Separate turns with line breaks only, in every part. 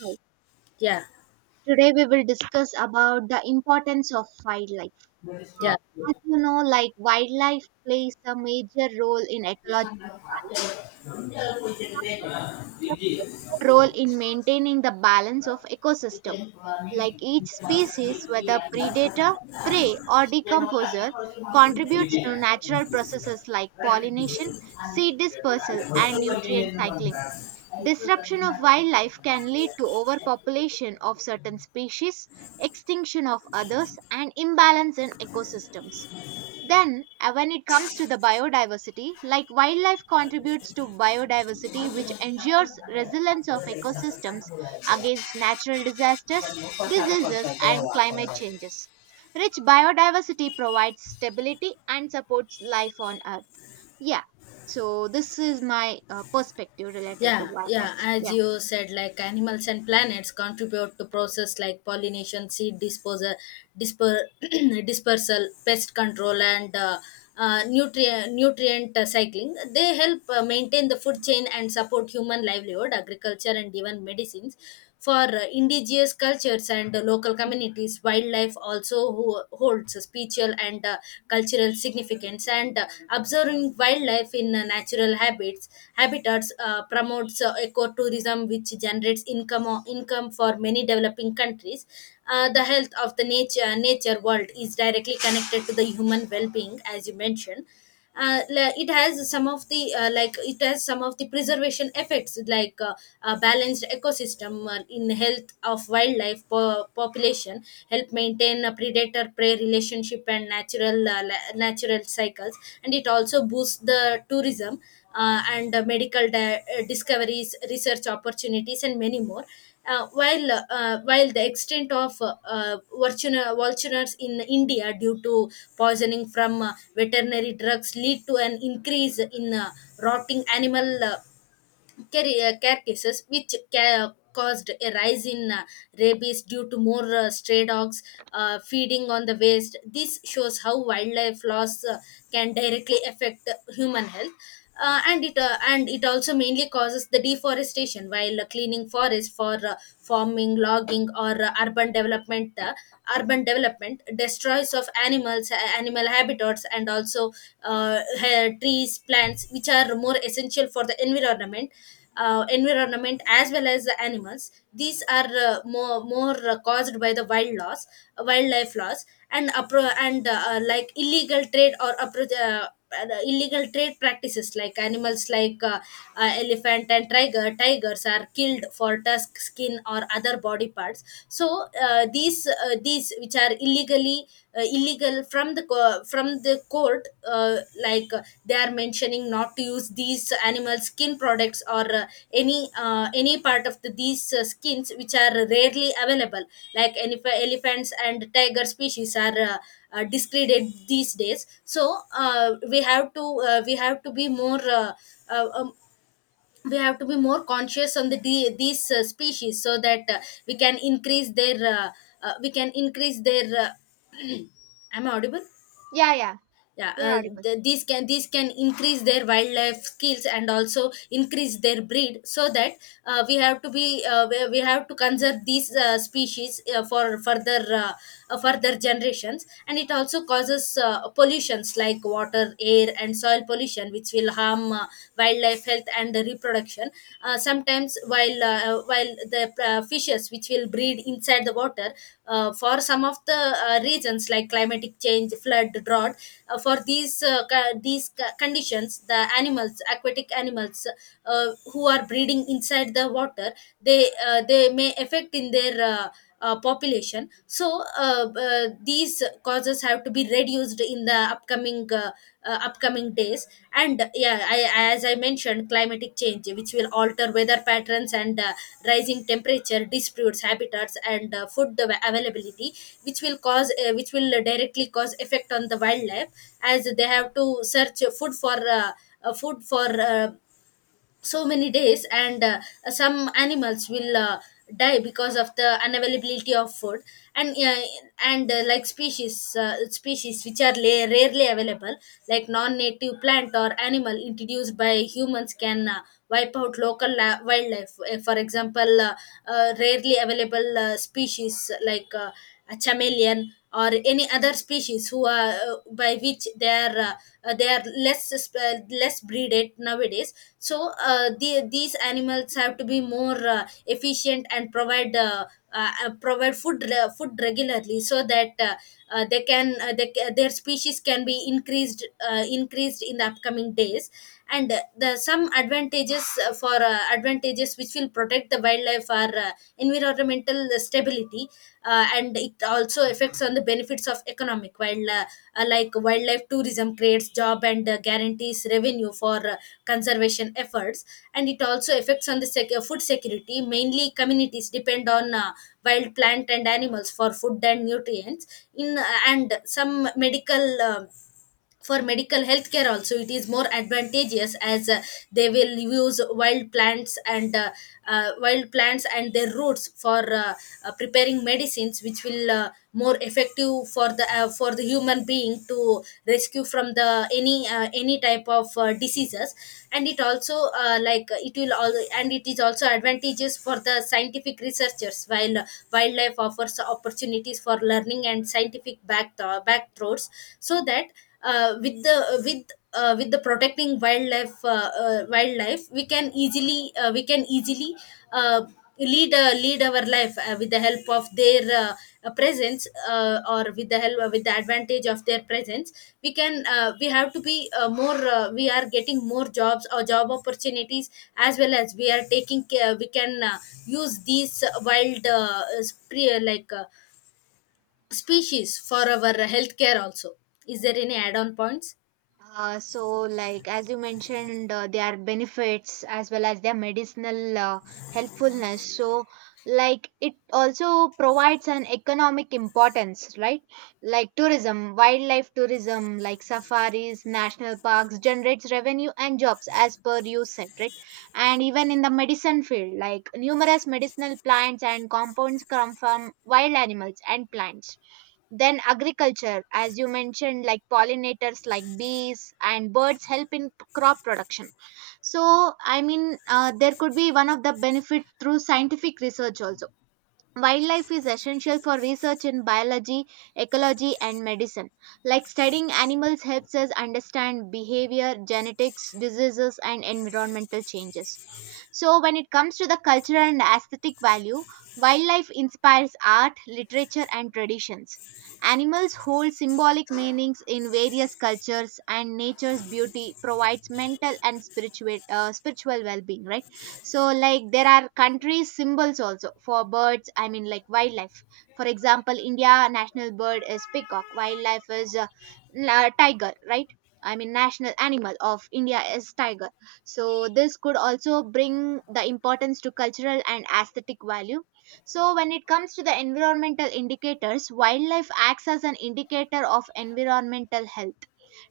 Right.
yeah
Today we will discuss about the importance of wildlife.
yeah
As you know, like wildlife plays a major role in ecological balance, role in maintaining the balance of ecosystem. Like each species, whether predator, prey, or decomposer, contributes to natural processes like pollination, seed dispersal, and nutrient cycling. Disruption of wildlife can lead to overpopulation of certain species, extinction of others, and imbalance in ecosystems. Then, when it comes to the biodiversity, like wildlife contributes to biodiversity, which ensures resilience of ecosystems against natural disasters, diseases, and climate changes. Rich biodiversity provides stability and supports life on Earth. Yeah, so this is my perspective related to
yeah
wildlife.
yeah As
Yeah,
you said, like, animals and planets contribute to process like pollination, seed disposal, disper- dispersal, pest control, and nutrient cycling. They help maintain the food chain and support human livelihood, agriculture, and even medicines for indigenous cultures and local communities. Wildlife also holds spiritual and cultural significance, and observing wildlife in natural habits habitats promotes ecotourism, which generates income, income for many developing countries. The health of the nature nature world is directly connected to the human well-being, as you mentioned. It has some of the like it has some of the preservation effects, like a balanced ecosystem in health of wildlife population help maintain a predator prey relationship and natural natural cycles, and it also boosts the tourism and medical discoveries, research opportunities, and many more. While while the extent of vultures in India due to poisoning from veterinary drugs lead to an increase in rotting animal care, care cases, which caused a rise in rabies due to more stray dogs feeding on the waste. This shows how wildlife loss can directly affect human health. And it also mainly causes the deforestation while cleaning forests for farming, logging, or urban development destroys of animals, animal habitat, birds, and also trees, plants, which are more essential for the environment, as well as the animals. These are more more caused by the wildlife loss and like illegal trade or the illegal trade practices, like animals like elephant and tigers are killed for tusk, skin, or other body parts. So these, which are illegally illegal from the from the court, they are mentioning not to use these animal skin products or any part of these skins, which are rarely available, like any elephants and tiger species are discredit these days. So we have to be more uh, um, we have to be more conscious on the these species so that we can increase their uh, we can increase their am I audible?
yeah, yeah, you're audible.
These can, these can increase their wildlife skills and also increase their breed, so that we have to conserve these species for further further generations. And it also causes pollutions like water, air, and soil pollution, which will harm wildlife health and the reproduction. Sometimes while the fishes which will breed inside the water for some of the reasons like climatic change, flood, drought, for these these conditions, the animals, aquatic animals who are breeding inside the water, they may affect in their population. So these causes have to be reduced in the upcoming upcoming days. And yeah, as I mentioned, climatic change, which will alter weather patterns and rising temperature disputes habitats and food availability, which will cause which will directly cause effect on the wildlife, as they have to search food for food for so many days. And some animals will die because of the unavailability of food. And uh, and uh, like species, species which are rarely available, like non-native plant or animal introduced by humans can wipe out local wildlife. For example, rarely available species like a chameleon or any other species, who are by which they are less less breeded nowadays. So these animals have to be more efficient and provide provide food food regularly so that they can they, ca- their species can be increased, increased in the upcoming days. And the some advantages for advantages which will protect the wildlife are environmental stability, and it also affects on the benefits of economic, while like wildlife tourism creates job and guarantees revenue for conservation efforts. And it also affects on the food security. Mainly communities depend on wild plant and animals for food and nutrients. In And some medical, for medical healthcare also, it is more advantageous, as they will use wild plants and wild plants and their roots for preparing medicines, which will more effective for the human being to rescue from the any type of diseases. And it also like it will all and it is also advantageous for the scientific researchers, while wildlife offers opportunities for learning and scientific back, back throats, so that with the protecting wildlife, we can easily uh, lead lead our life with the help of their presence, or with the help with the advantage of their presence, we can we have to be more we are getting more jobs or job opportunities, as well as we are taking care. We can use these wild species for our healthcare also. Is there any add-on points?
So, like as you mentioned, their benefits as well as their medicinal helpfulness. So, like it also provides an economic importance, right? Like tourism, wildlife tourism, like safaris, national parks generates revenue and jobs, as per you said, right? And even in the medicine field, like numerous medicinal plants and compounds come from wild animals and plants then agriculture, as you mentioned, like pollinators like bees and birds help in p- crop production. So, I mean, there could be one of the benefit through scientific research also. Wildlife is essential for research in biology, ecology, and medicine. Like studying animals helps us understand behavior, genetics, diseases, and environmental changes. So, when it comes to the cultural and aesthetic value, wildlife inspires art, literature, and traditions. Animals hold symbolic meanings in various cultures, and nature's beauty provides mental and spiritual, spiritual well-being. Right. So, like there are countries symbols also for birds. I mean, like wildlife. For example, India national bird is peacock. Wildlife is la- tiger. Right. I mean, national animal of India is tiger, so this could also bring the importance to cultural and aesthetic value. So when it comes to the environmental indicators, wildlife acts as an indicator of environmental health.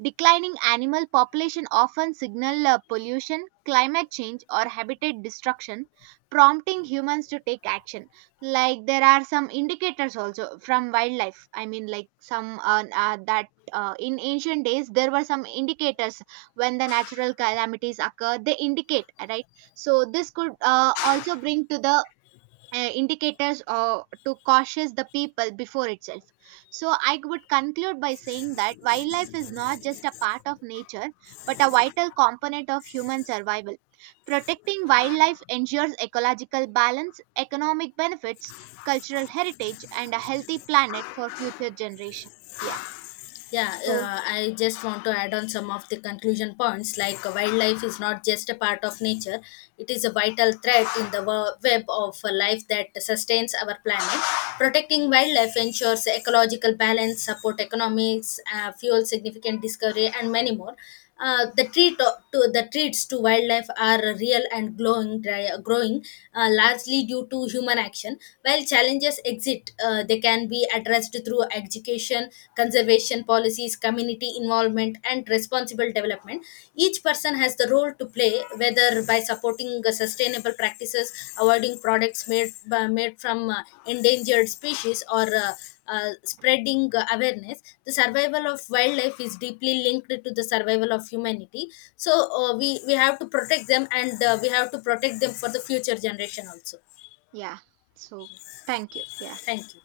Declining animal population often signal pollution, climate change, or habitat destruction, prompting humans to take action. Like there are some indicators also from wildlife. I mean, like some that in ancient days there were some indicators when the natural calamities occur. They indicate, right? So this could also bring to the indicators or to cautious the people before itself. So I would conclude by saying that wildlife is not just a part of nature, but a vital component of human survival. Protecting wildlife ensures ecological balance, economic benefits, cultural heritage, and a healthy planet for future generation. Yeah.
Yeah,
So,
I just want to add on some of the conclusion points. Like, wildlife is not just a part of nature; it is a vital thread in the web of life that sustains our planet. Protecting wildlife ensures ecological balance, support economics, fuel significant discovery, and many more. Uh, the treat the treats to wildlife are real and growing, largely due to human action. While challenges exist, they can be addressed through education, conservation policies, community involvement, and responsible development. Each person has the role to play, whether by supporting sustainable practices, avoiding products made from endangered species, or spreading awareness. The survival of wildlife is deeply linked to the survival of humanity. So we we have to protect them, and we have to protect them for the future generation also.
yeah, so thank you. Yeah.
Thank you.